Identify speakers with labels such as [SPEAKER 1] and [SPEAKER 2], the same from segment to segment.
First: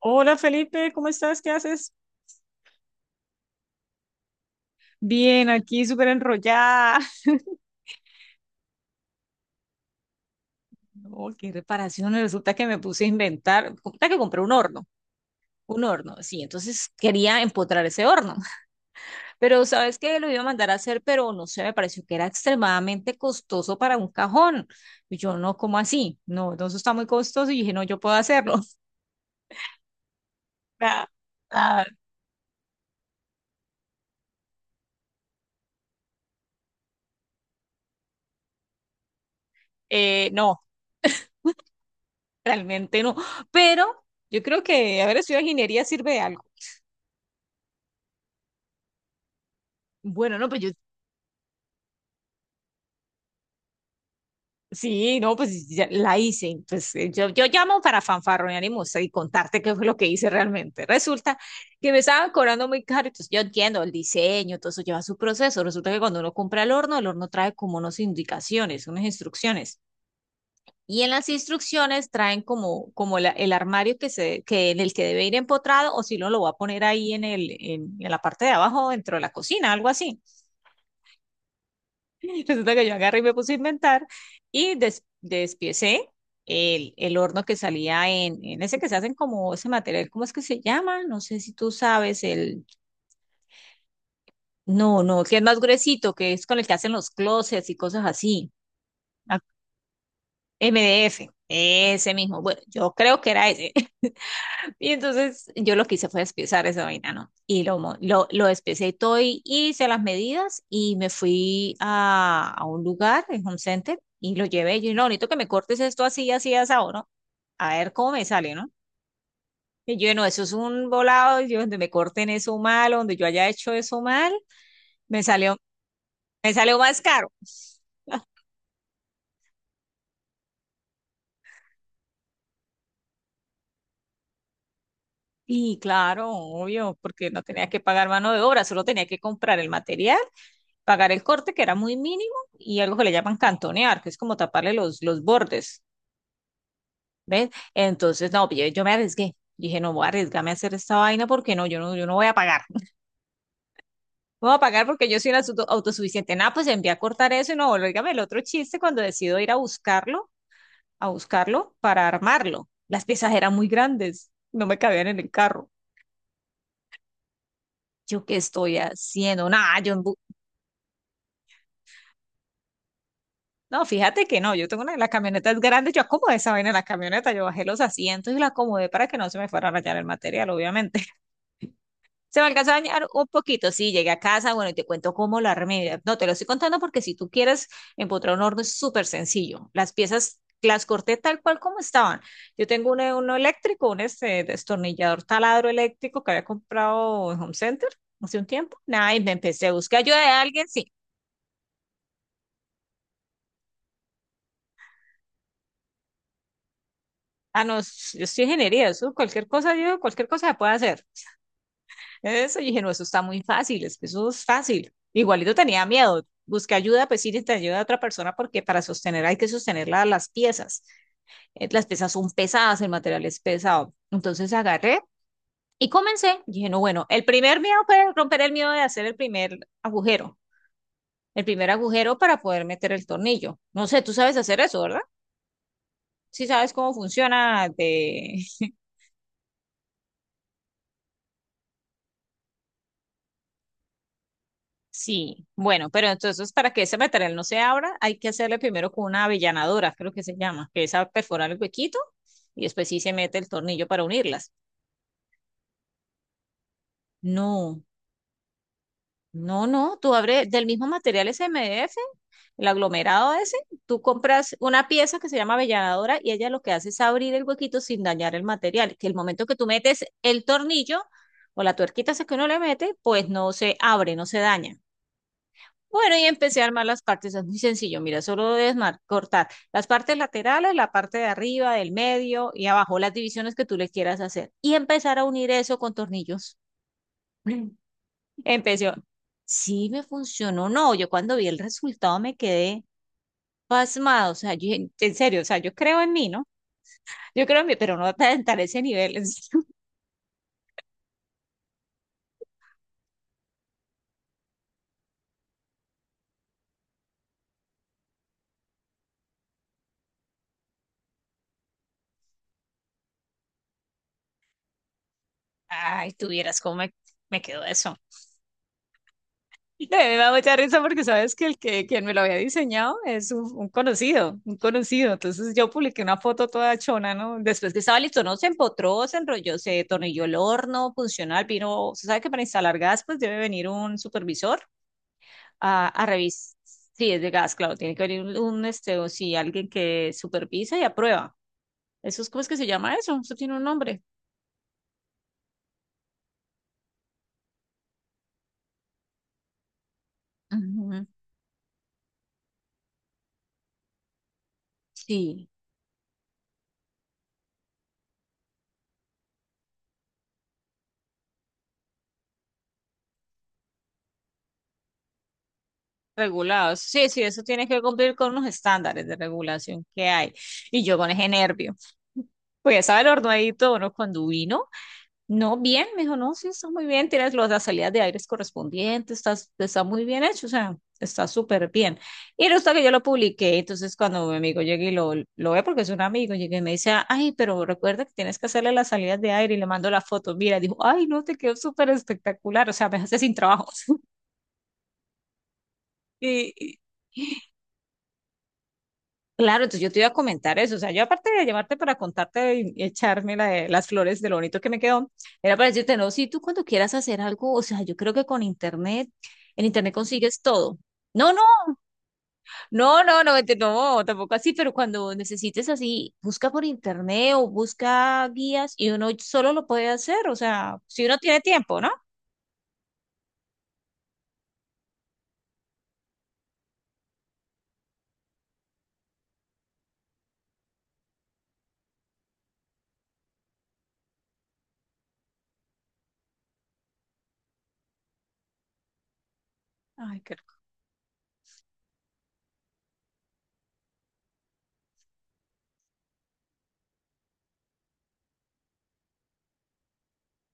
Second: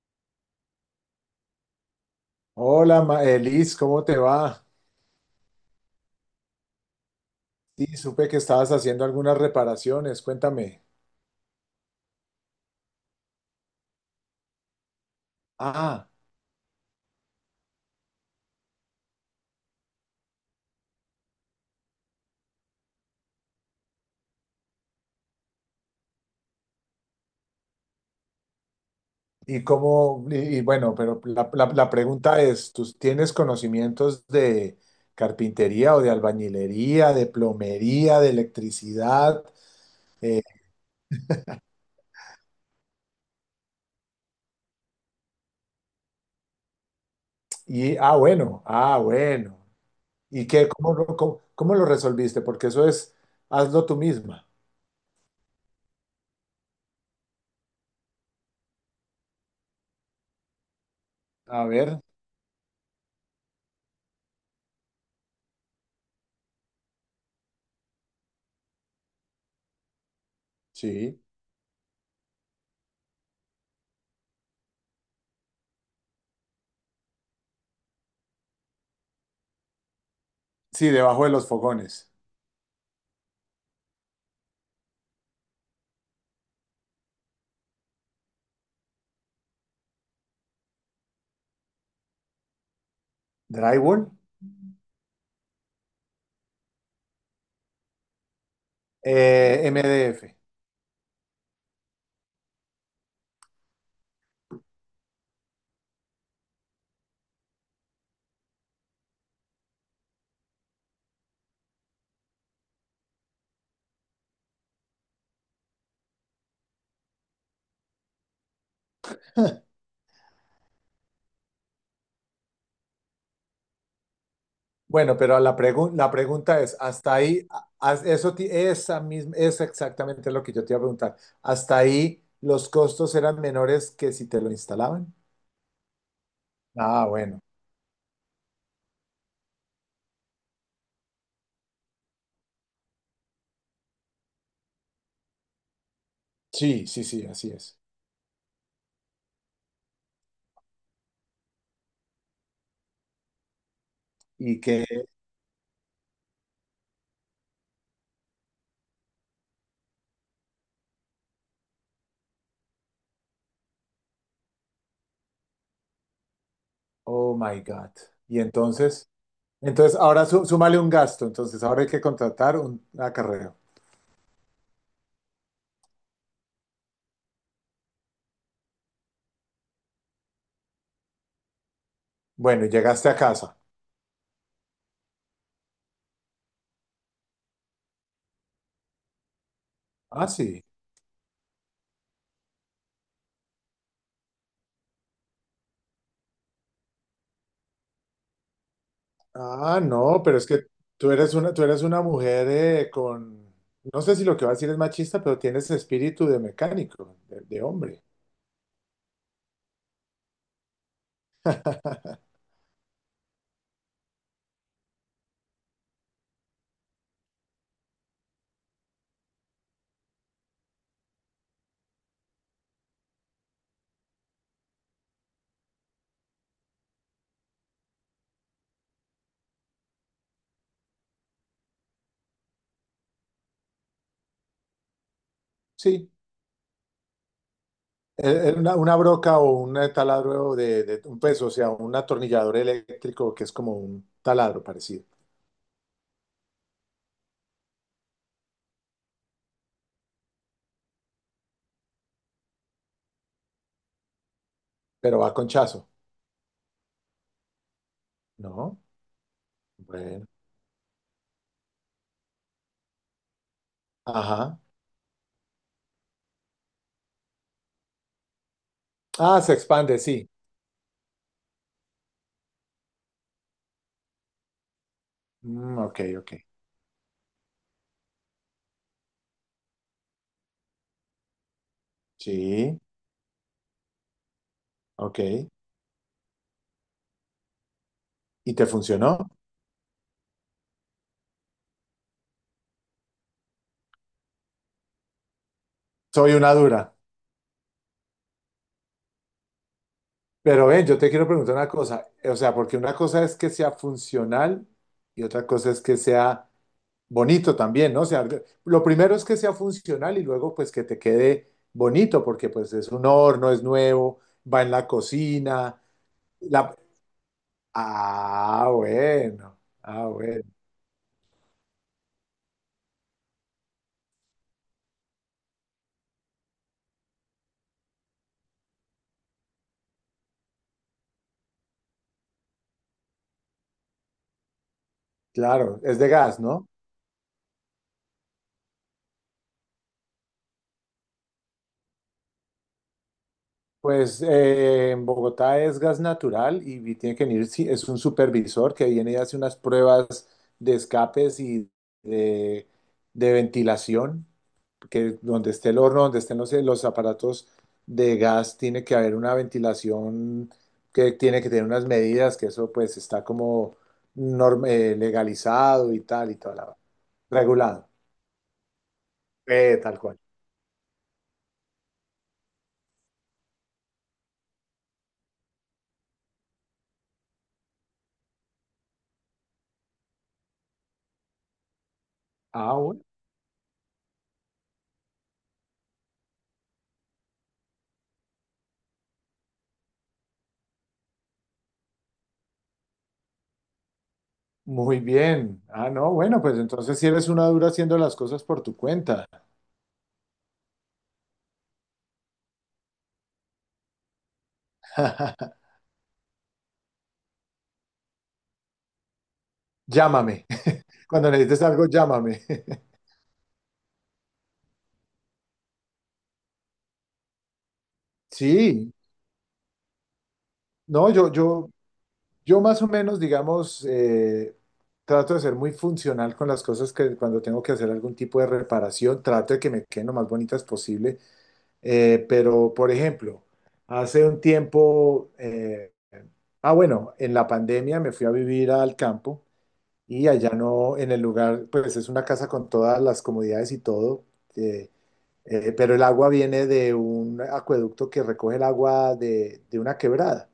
[SPEAKER 1] Hola Felipe, ¿cómo estás? ¿Qué haces?
[SPEAKER 2] Hola, Liz, ¿cómo te va?
[SPEAKER 1] Bien, aquí súper enrollada.
[SPEAKER 2] Sí, supe que estabas haciendo algunas reparaciones, cuéntame.
[SPEAKER 1] No, qué reparaciones. Resulta que me puse a inventar. Resulta que compré un horno. Un
[SPEAKER 2] Ah,
[SPEAKER 1] horno, sí. Entonces quería empotrar ese horno. Pero sabes que lo iba a mandar a hacer, pero no sé, me pareció que era extremadamente costoso para un cajón. Y yo no, ¿cómo así? No, entonces está muy costoso. Y dije, no, yo puedo hacerlo.
[SPEAKER 2] y cómo, y bueno,
[SPEAKER 1] Ah,
[SPEAKER 2] pero
[SPEAKER 1] ah,
[SPEAKER 2] la pregunta es, ¿tú tienes conocimientos de carpintería o de albañilería, de plomería, de electricidad? Eh,
[SPEAKER 1] no, realmente no. Pero yo creo que haber estudiado ingeniería sirve de algo.
[SPEAKER 2] bueno, bueno.
[SPEAKER 1] Bueno,
[SPEAKER 2] ¿Y
[SPEAKER 1] no, pero
[SPEAKER 2] qué,
[SPEAKER 1] yo.
[SPEAKER 2] cómo, lo- cómo, cómo lo resolviste? Porque eso es, hazlo tú misma.
[SPEAKER 1] Sí, no, pues ya la hice. Pues yo llamo para fanfarronear y mostrar y contarte qué fue lo que hice realmente. Resulta
[SPEAKER 2] A
[SPEAKER 1] que me
[SPEAKER 2] ver,
[SPEAKER 1] estaban cobrando muy caro. Entonces yo entiendo el diseño, todo eso lleva su proceso. Resulta que cuando uno compra el horno trae como unas indicaciones, unas instrucciones. Y en
[SPEAKER 2] sí.
[SPEAKER 1] las instrucciones traen como, como el armario que se, que en el que debe ir empotrado o si no lo va a poner ahí en el, en la parte de abajo dentro de la cocina, algo así.
[SPEAKER 2] Sí, debajo de los fogones.
[SPEAKER 1] Resulta que yo agarré y me puse a inventar y despiecé el horno que salía en ese que se hacen como ese material, ¿cómo es que se llama? No sé si tú sabes,
[SPEAKER 2] Drywall,
[SPEAKER 1] no, no, que es más gruesito, que es con el que hacen los closets y cosas así. Ah,
[SPEAKER 2] MDF.
[SPEAKER 1] MDF, ese mismo. Bueno, yo creo que era ese. Y entonces yo lo que hice fue despiezar esa vaina, ¿no? Y lo despiecé y todo y hice las medidas y me fui a un lugar, en Home Center, y lo llevé. Y yo, no, bonito que me cortes esto así, así, asado, ¿no? A ver cómo me sale, ¿no? Y yo, no, eso es un volado, y yo, donde me corten eso mal, donde yo haya hecho eso mal.
[SPEAKER 2] Bueno,
[SPEAKER 1] me
[SPEAKER 2] pero
[SPEAKER 1] salió,
[SPEAKER 2] la
[SPEAKER 1] Me
[SPEAKER 2] pregunta es,
[SPEAKER 1] salió más
[SPEAKER 2] hasta
[SPEAKER 1] caro.
[SPEAKER 2] ahí, esa misma, es exactamente lo que yo te iba a preguntar. ¿Hasta ahí los costos eran menores que si te lo instalaban?
[SPEAKER 1] Y claro, obvio,
[SPEAKER 2] Ah,
[SPEAKER 1] porque
[SPEAKER 2] bueno.
[SPEAKER 1] no tenía que pagar mano de obra, solo tenía que comprar el material, pagar el corte, que era muy mínimo, y algo que le llaman cantonear, que es como taparle los bordes,
[SPEAKER 2] Sí, sí, sí,
[SPEAKER 1] ¿ves?
[SPEAKER 2] así es.
[SPEAKER 1] Entonces, no, yo me arriesgué. Dije, no voy a arriesgarme a hacer esta vaina porque no, yo no voy a pagar. No voy a
[SPEAKER 2] Y que,
[SPEAKER 1] pagar porque yo soy una autosuficiente. Nada, pues envié a cortar eso y no, dígame el otro chiste cuando decido ir a buscarlo para armarlo. Las piezas eran muy grandes, no me cabían en el carro.
[SPEAKER 2] oh my God.
[SPEAKER 1] Yo qué
[SPEAKER 2] Y
[SPEAKER 1] estoy
[SPEAKER 2] entonces,
[SPEAKER 1] haciendo, nada,
[SPEAKER 2] entonces
[SPEAKER 1] yo
[SPEAKER 2] ahora súmale un gasto, entonces ahora hay que contratar un acarreo.
[SPEAKER 1] No, fíjate que no, yo tengo una de las camionetas grandes, yo acomodé esa vaina en la camioneta, yo bajé los asientos y la acomodé para que no se me fuera a rayar el material, obviamente. Se me
[SPEAKER 2] Bueno, y
[SPEAKER 1] alcanzó a dañar
[SPEAKER 2] llegaste a
[SPEAKER 1] un
[SPEAKER 2] casa.
[SPEAKER 1] poquito, sí, llegué a casa, bueno, y te cuento cómo lo armé. No, te lo estoy contando porque si tú quieres empotrar un horno es súper sencillo. Las
[SPEAKER 2] Ah,
[SPEAKER 1] piezas
[SPEAKER 2] sí.
[SPEAKER 1] las corté tal cual como estaban. Yo tengo uno, uno eléctrico, un este destornillador taladro eléctrico que había comprado en Home Center hace un tiempo. Nada, y me empecé a
[SPEAKER 2] Ah,
[SPEAKER 1] buscar ayuda
[SPEAKER 2] no,
[SPEAKER 1] de
[SPEAKER 2] pero es que
[SPEAKER 1] alguien, sí.
[SPEAKER 2] tú eres una mujer con, no sé si lo que va a decir es machista, pero tienes espíritu de mecánico, de
[SPEAKER 1] Ah, no,
[SPEAKER 2] hombre.
[SPEAKER 1] yo soy ingeniería, eso, cualquier cosa, yo, cualquier cosa se puede hacer. Eso, y dije, no, eso está muy fácil, es que eso es fácil. Igualito tenía miedo. Busqué ayuda, pues sí, te ayuda a otra persona porque para sostener hay que sostener las piezas. Las piezas son pesadas, el material es pesado. Entonces agarré y comencé. Dije, no, bueno, el primer miedo fue romper el miedo de hacer el primer agujero para poder meter el tornillo. No sé, tú sabes hacer eso, ¿verdad?
[SPEAKER 2] Sí,
[SPEAKER 1] Sí sabes cómo funciona de.
[SPEAKER 2] una broca o un taladro de un peso, o sea, un atornillador eléctrico que es como un taladro parecido,
[SPEAKER 1] Sí, bueno, pero entonces para que ese material no se abra, hay que hacerle primero con una avellanadora, creo que se llama, que es a perforar el huequito y después sí se mete el tornillo para unirlas.
[SPEAKER 2] pero va con chazo,
[SPEAKER 1] No,
[SPEAKER 2] ¿no?
[SPEAKER 1] no, no, tú
[SPEAKER 2] Bueno,
[SPEAKER 1] abres del mismo material SMF, el aglomerado ese, tú compras
[SPEAKER 2] ajá.
[SPEAKER 1] una pieza que se llama avellanadora y ella lo que hace es abrir el huequito sin dañar el material, que el
[SPEAKER 2] Ah,
[SPEAKER 1] momento
[SPEAKER 2] se
[SPEAKER 1] que tú
[SPEAKER 2] expande,
[SPEAKER 1] metes
[SPEAKER 2] sí.
[SPEAKER 1] el tornillo o la tuerquita esa que uno le mete, pues no se abre, no se daña.
[SPEAKER 2] Mm, ok,
[SPEAKER 1] Bueno, y
[SPEAKER 2] ok.
[SPEAKER 1] empecé a armar las partes, es muy sencillo, mira, solo debes cortar las partes laterales, la parte de arriba, del medio y
[SPEAKER 2] Sí,
[SPEAKER 1] abajo, las divisiones que tú le quieras hacer y empezar a
[SPEAKER 2] ok.
[SPEAKER 1] unir eso con tornillos.
[SPEAKER 2] ¿Y te
[SPEAKER 1] Empecé,
[SPEAKER 2] funcionó?
[SPEAKER 1] sí me funcionó, no, yo cuando vi el resultado me quedé pasmado, o sea, yo, en serio, o sea, yo creo en mí,
[SPEAKER 2] Soy
[SPEAKER 1] ¿no?
[SPEAKER 2] una dura.
[SPEAKER 1] Yo creo, pero no tan, tan ese nivel. En serio.
[SPEAKER 2] Pero ven, yo te quiero preguntar una cosa, o sea, porque una cosa es que sea funcional y otra cosa es que sea bonito también, ¿no? O sea, lo primero es que sea funcional y luego pues que te quede bonito, porque pues es un horno, es nuevo, va en la cocina.
[SPEAKER 1] Ay, tuvieras cómo
[SPEAKER 2] la...
[SPEAKER 1] me, me quedó eso.
[SPEAKER 2] Ah, bueno,
[SPEAKER 1] No, me da
[SPEAKER 2] bueno,
[SPEAKER 1] mucha risa porque sabes que el que quien me lo había diseñado es un conocido, un conocido. Entonces yo publiqué una foto toda chona, ¿no? Después que estaba listo, no se empotró, se enrolló, se tornilló el horno funcional, vino, se sabe que para instalar gas, pues debe venir un supervisor.
[SPEAKER 2] claro,
[SPEAKER 1] A,
[SPEAKER 2] es
[SPEAKER 1] a
[SPEAKER 2] de gas,
[SPEAKER 1] revisar.
[SPEAKER 2] ¿no?
[SPEAKER 1] Sí, es de gas, claro, tiene que haber un, este, o sí, alguien que supervisa y aprueba. Eso es, ¿cómo es que se llama eso? Eso tiene un nombre.
[SPEAKER 2] Pues en Bogotá es gas natural y tiene que venir, sí, es un supervisor que viene y hace unas pruebas de
[SPEAKER 1] Ujú,
[SPEAKER 2] escapes y de, de ventilación, que
[SPEAKER 1] sí.
[SPEAKER 2] donde esté el horno, donde estén los aparatos de gas, tiene que haber una ventilación que tiene que tener unas medidas, que eso pues está como legalizado y tal y toda la
[SPEAKER 1] Regulados. Sí, sí, eso tiene que
[SPEAKER 2] regulado.
[SPEAKER 1] cumplir con unos estándares de regulación
[SPEAKER 2] Tal
[SPEAKER 1] que
[SPEAKER 2] cual.
[SPEAKER 1] hay. Y yo con ese nervio. Pues ya estaba el horno ahí todo, ¿no? Cuando vino. No, bien, me dijo, no, sí, está muy bien, tienes las salidas de aires correspondientes, estás, está muy bien hecho, o sea, está súper bien. Y resulta
[SPEAKER 2] Ah,
[SPEAKER 1] que yo lo
[SPEAKER 2] bueno.
[SPEAKER 1] publiqué, entonces cuando mi amigo llegue y lo ve, porque es un amigo, llegue y me dice, ay, pero recuerda que tienes que hacerle las salidas de aire y le mando la foto, mira, dijo, ay, no, te quedó súper espectacular, o sea, me hace sin trabajo.
[SPEAKER 2] Muy bien. Ah, no, bueno, pues
[SPEAKER 1] Y,
[SPEAKER 2] entonces si eres una dura haciendo las cosas por tu cuenta.
[SPEAKER 1] Claro, entonces yo te iba a comentar eso. O sea, yo aparte de llamarte para contarte y echarme las flores de lo bonito que me quedó, era para decirte, no, si tú cuando quieras hacer algo, o sea, yo creo que con internet, en internet consigues
[SPEAKER 2] Llámame.
[SPEAKER 1] todo.
[SPEAKER 2] Cuando
[SPEAKER 1] No, no,
[SPEAKER 2] necesites algo, llámame.
[SPEAKER 1] no, no, no, vete, no, tampoco así, pero cuando necesites así, busca por internet o busca guías y
[SPEAKER 2] Sí,
[SPEAKER 1] uno solo lo puede hacer, o sea, si
[SPEAKER 2] no,
[SPEAKER 1] uno
[SPEAKER 2] yo,
[SPEAKER 1] tiene
[SPEAKER 2] yo,
[SPEAKER 1] tiempo, ¿no?
[SPEAKER 2] yo más o menos, digamos, trato de ser muy funcional con las cosas que cuando tengo que hacer algún tipo de reparación, trato de que me queden lo más bonitas posible. Pero, por ejemplo, hace un tiempo, bueno, en la pandemia me fui a vivir al campo.
[SPEAKER 1] Ay,
[SPEAKER 2] Y
[SPEAKER 1] qué
[SPEAKER 2] allá
[SPEAKER 1] rico.
[SPEAKER 2] no, en el lugar, pues es una casa con todas las comodidades y todo, eh, pero el agua viene de un acueducto que recoge el agua de una quebrada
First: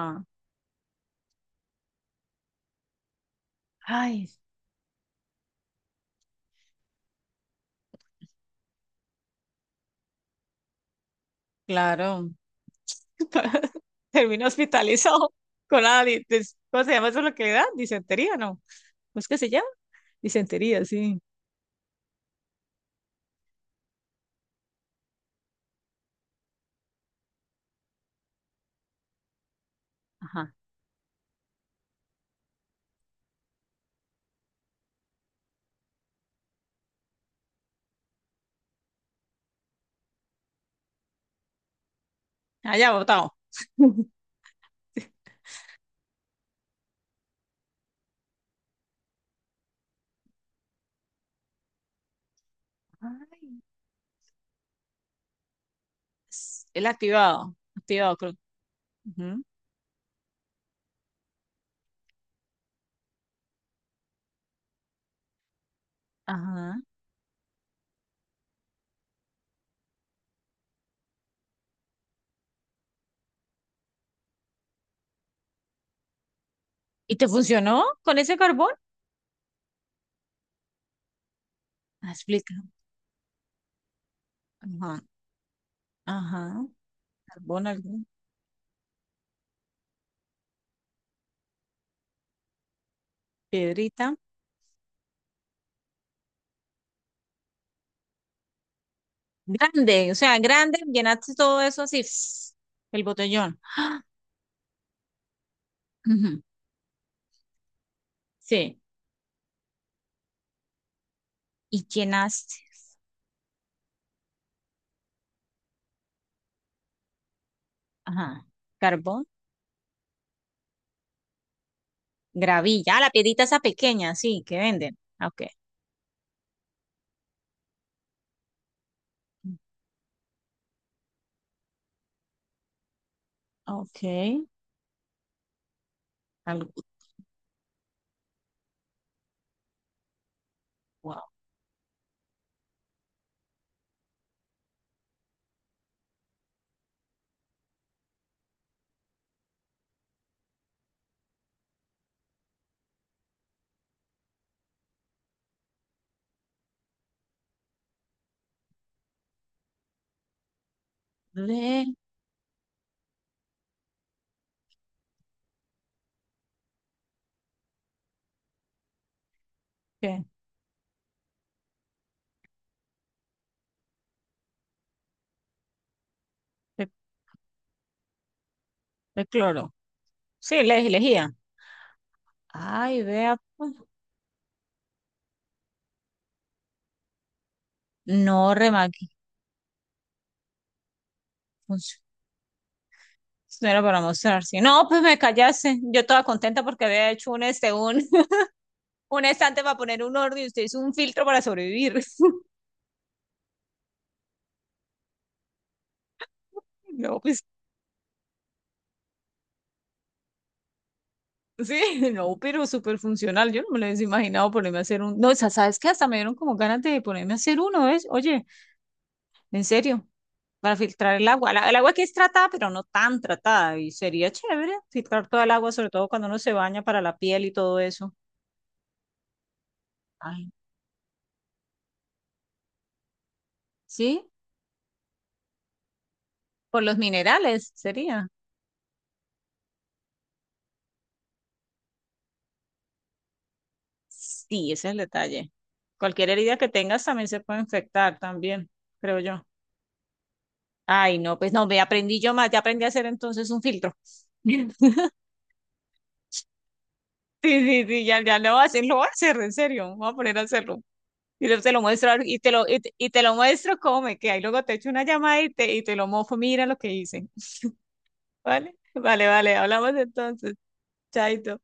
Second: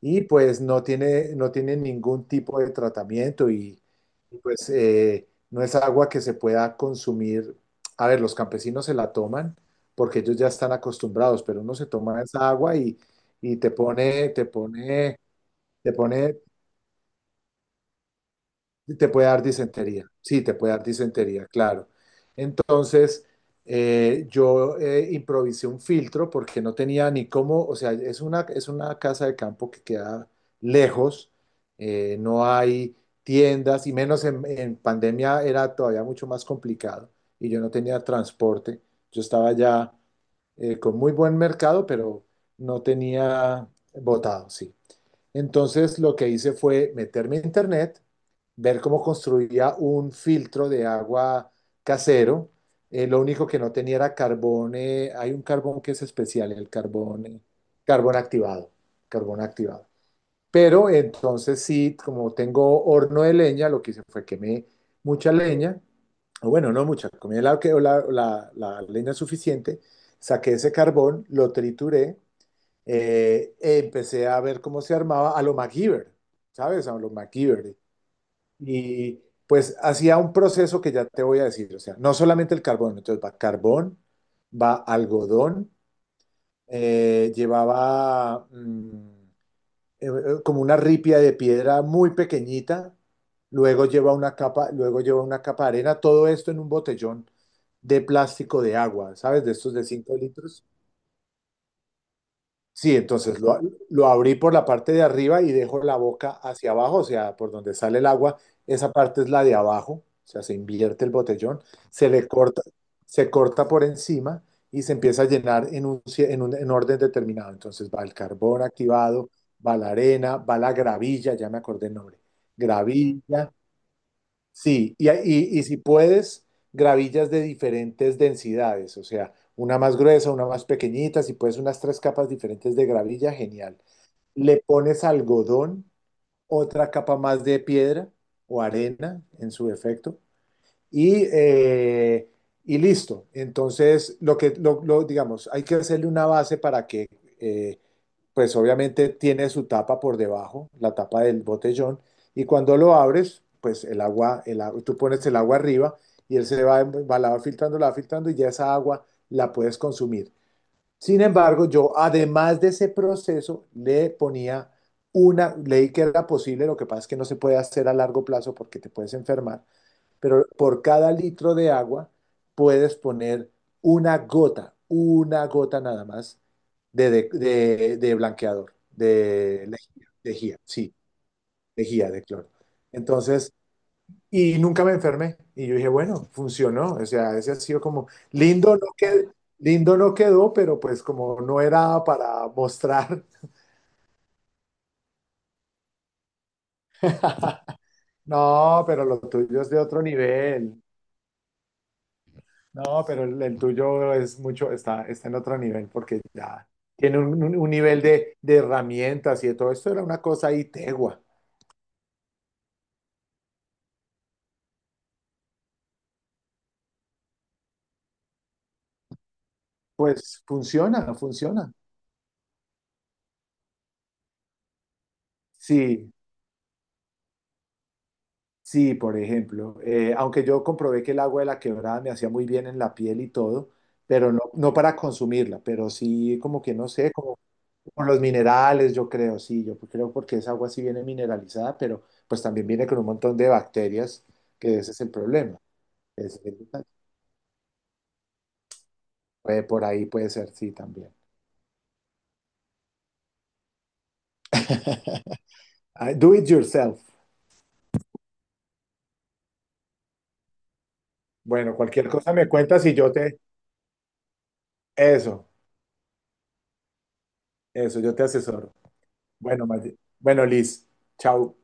[SPEAKER 2] y pues no tiene ningún tipo de tratamiento y,
[SPEAKER 1] Ay,
[SPEAKER 2] pues no es agua que se pueda consumir. A ver, los campesinos se la toman porque ellos ya están acostumbrados, pero uno se toma
[SPEAKER 1] claro.
[SPEAKER 2] esa agua y, te pone,
[SPEAKER 1] Terminó hospitalizado con
[SPEAKER 2] te pone,
[SPEAKER 1] ¿cómo se llama eso lo que le da? Disentería, ¿no?
[SPEAKER 2] te
[SPEAKER 1] ¿Cómo
[SPEAKER 2] puede
[SPEAKER 1] es que
[SPEAKER 2] dar
[SPEAKER 1] se llama?
[SPEAKER 2] disentería, sí, te puede dar
[SPEAKER 1] Disentería, sí.
[SPEAKER 2] disentería, claro. Entonces, yo improvisé un filtro porque no tenía ni cómo, o sea, es una casa de campo que queda
[SPEAKER 1] Ajá.
[SPEAKER 2] lejos, no hay tiendas y menos en, pandemia era todavía mucho más complicado y yo no tenía transporte. Yo estaba ya con muy buen mercado, pero no
[SPEAKER 1] Allá botado.
[SPEAKER 2] tenía votado, sí. Entonces lo que hice fue meterme a internet, ver cómo construía un filtro de agua casero. Lo único
[SPEAKER 1] Ay.
[SPEAKER 2] que no tenía era carbón. Hay un carbón que es especial,
[SPEAKER 1] Es
[SPEAKER 2] el
[SPEAKER 1] el
[SPEAKER 2] carbón,
[SPEAKER 1] activado,
[SPEAKER 2] carbón
[SPEAKER 1] activado, creo.
[SPEAKER 2] activado, carbón
[SPEAKER 1] Ujú.
[SPEAKER 2] activado. Pero entonces sí, como tengo horno de leña, lo que hice fue quemé mucha leña. O bueno,
[SPEAKER 1] Ajá.
[SPEAKER 2] no mucha, comí la leña suficiente, saqué ese carbón, lo trituré, empecé a ver cómo se armaba a lo MacGyver, ¿sabes? A lo
[SPEAKER 1] ¿Y te
[SPEAKER 2] MacGyver.
[SPEAKER 1] funcionó con ese carbón?
[SPEAKER 2] Y pues hacía un proceso que ya te voy a decir, o sea,
[SPEAKER 1] Ah,
[SPEAKER 2] no
[SPEAKER 1] explica.
[SPEAKER 2] solamente el carbón, entonces va carbón, va
[SPEAKER 1] Ajá,
[SPEAKER 2] algodón,
[SPEAKER 1] ajá.
[SPEAKER 2] eh,
[SPEAKER 1] Carbón, algún,
[SPEAKER 2] llevaba mm, como una ripia de piedra muy pequeñita, luego lleva
[SPEAKER 1] piedrita.
[SPEAKER 2] una capa, luego lleva una capa de arena, todo esto en un botellón de plástico de agua, ¿sabes? De estos de
[SPEAKER 1] Grande, o
[SPEAKER 2] 5
[SPEAKER 1] sea,
[SPEAKER 2] litros.
[SPEAKER 1] grande, llenaste todo eso así, pss,
[SPEAKER 2] Sí,
[SPEAKER 1] el
[SPEAKER 2] entonces lo,
[SPEAKER 1] botellón. Ah,
[SPEAKER 2] lo abrí por la parte de arriba y dejo la boca
[SPEAKER 1] ujú,
[SPEAKER 2] hacia abajo, o sea, por donde sale el agua,
[SPEAKER 1] sí,
[SPEAKER 2] esa parte es la de abajo, o sea, se invierte el botellón,
[SPEAKER 1] y
[SPEAKER 2] se le
[SPEAKER 1] llenaste.
[SPEAKER 2] corta, se corta por encima y se empieza a llenar en un, cie- en un en orden determinado. Entonces va el
[SPEAKER 1] Ajá.
[SPEAKER 2] carbón
[SPEAKER 1] Carbón.
[SPEAKER 2] activado, va la arena, va la gravilla, ya me acordé el nombre,
[SPEAKER 1] Gravilla. Ah, la piedrita
[SPEAKER 2] gravilla.
[SPEAKER 1] esa pequeña, sí, que
[SPEAKER 2] Sí,
[SPEAKER 1] venden.
[SPEAKER 2] y,
[SPEAKER 1] Ah, ok.
[SPEAKER 2] y si puedes, gravillas de diferentes densidades, o sea, una más gruesa, una más pequeñita, si puedes unas tres capas diferentes de gravilla, genial.
[SPEAKER 1] Ok,
[SPEAKER 2] Le pones algodón,
[SPEAKER 1] algo
[SPEAKER 2] otra capa más de piedra o arena en su efecto,
[SPEAKER 1] wow,
[SPEAKER 2] y, eh, y listo. Entonces, lo que, lo- digamos, hay que hacerle una base para que eh, pues obviamente tiene su tapa por debajo, la tapa del botellón, y cuando lo abres, pues tú pones el agua arriba y él la va filtrando y ya esa agua la puedes consumir. Sin embargo, yo
[SPEAKER 1] de,
[SPEAKER 2] además de ese proceso le ponía leí que era posible, lo que pasa es que no se puede hacer a largo plazo porque te puedes enfermar,
[SPEAKER 1] ¿qué?
[SPEAKER 2] pero por cada litro de agua puedes poner una gota nada más
[SPEAKER 1] De,
[SPEAKER 2] de blanqueador,
[SPEAKER 1] de
[SPEAKER 2] de
[SPEAKER 1] cloro.
[SPEAKER 2] lejía, lejía,
[SPEAKER 1] Sí, le
[SPEAKER 2] sí,
[SPEAKER 1] lejía.
[SPEAKER 2] lejía de cloro.
[SPEAKER 1] Ay, vea,
[SPEAKER 2] Entonces,
[SPEAKER 1] pues,
[SPEAKER 2] y nunca me enfermé. Y yo dije, bueno, funcionó. O sea, ese ha sido como
[SPEAKER 1] no
[SPEAKER 2] lindo, no
[SPEAKER 1] remaqui.
[SPEAKER 2] quedó, lindo no quedó, pero pues como no
[SPEAKER 1] Pues,
[SPEAKER 2] era para mostrar.
[SPEAKER 1] eso no era para mostrar. Sí. No, pues me callase. Yo estaba contenta porque había hecho un, este, un,
[SPEAKER 2] No, pero lo
[SPEAKER 1] un
[SPEAKER 2] tuyo
[SPEAKER 1] estante
[SPEAKER 2] es
[SPEAKER 1] para
[SPEAKER 2] de otro
[SPEAKER 1] poner un orden y usted hizo
[SPEAKER 2] nivel.
[SPEAKER 1] un filtro para sobrevivir.
[SPEAKER 2] No, pero el tuyo es mucho, está en otro nivel porque ya tiene
[SPEAKER 1] No,
[SPEAKER 2] un,
[SPEAKER 1] pues
[SPEAKER 2] un nivel de herramientas y de todo esto. Era una cosa ahí tegua.
[SPEAKER 1] sí, no, pero súper funcional. Yo no me lo hubiese imaginado ponerme a hacer un. No, o sea, sabes que hasta me dieron como ganas de ponerme a hacer uno, ¿ves? Oye, en serio,
[SPEAKER 2] Pues
[SPEAKER 1] para
[SPEAKER 2] funciona,
[SPEAKER 1] filtrar el agua.
[SPEAKER 2] funciona.
[SPEAKER 1] El agua que es tratada, pero no tan tratada. Y sería chévere filtrar toda el agua, sobre todo
[SPEAKER 2] Sí,
[SPEAKER 1] cuando uno se baña para la piel y todo eso.
[SPEAKER 2] sí, por ejemplo. Aunque
[SPEAKER 1] Ay,
[SPEAKER 2] yo comprobé que el agua de la quebrada me hacía muy bien en la piel y todo,
[SPEAKER 1] ¿sí?
[SPEAKER 2] pero no, no para consumirla, pero sí como que
[SPEAKER 1] Por
[SPEAKER 2] no
[SPEAKER 1] los
[SPEAKER 2] sé, como
[SPEAKER 1] minerales
[SPEAKER 2] con los
[SPEAKER 1] sería.
[SPEAKER 2] minerales, yo creo, sí, yo creo porque esa agua sí viene mineralizada, pero pues también viene con un montón de bacterias,
[SPEAKER 1] Sí,
[SPEAKER 2] que
[SPEAKER 1] ese
[SPEAKER 2] ese
[SPEAKER 1] es el
[SPEAKER 2] es el
[SPEAKER 1] detalle.
[SPEAKER 2] problema.
[SPEAKER 1] Cualquier
[SPEAKER 2] Es-
[SPEAKER 1] herida que tengas también se puede infectar también, creo yo.
[SPEAKER 2] Por ahí puede ser, sí, también.
[SPEAKER 1] Ay, no, pues no, me aprendí yo más, ya aprendí a hacer entonces un filtro.
[SPEAKER 2] Ah, do it yourself.
[SPEAKER 1] Sí, sí, sí, ya, ya lo voy a hacer, lo voy a hacer, en serio, voy a poner a hacerlo. Y te
[SPEAKER 2] Bueno,
[SPEAKER 1] lo
[SPEAKER 2] cualquier
[SPEAKER 1] muestro,
[SPEAKER 2] cosa me cuentas.
[SPEAKER 1] y te lo muestro cómo me queda. Y luego te echo una llamada
[SPEAKER 2] Eso,
[SPEAKER 1] y te lo mofo, mira lo que hice.
[SPEAKER 2] eso, yo te asesoro.
[SPEAKER 1] Vale, vale, vale,
[SPEAKER 2] Bueno,
[SPEAKER 1] hablamos
[SPEAKER 2] Bueno,
[SPEAKER 1] entonces.
[SPEAKER 2] Liz, chao.
[SPEAKER 1] Chaito.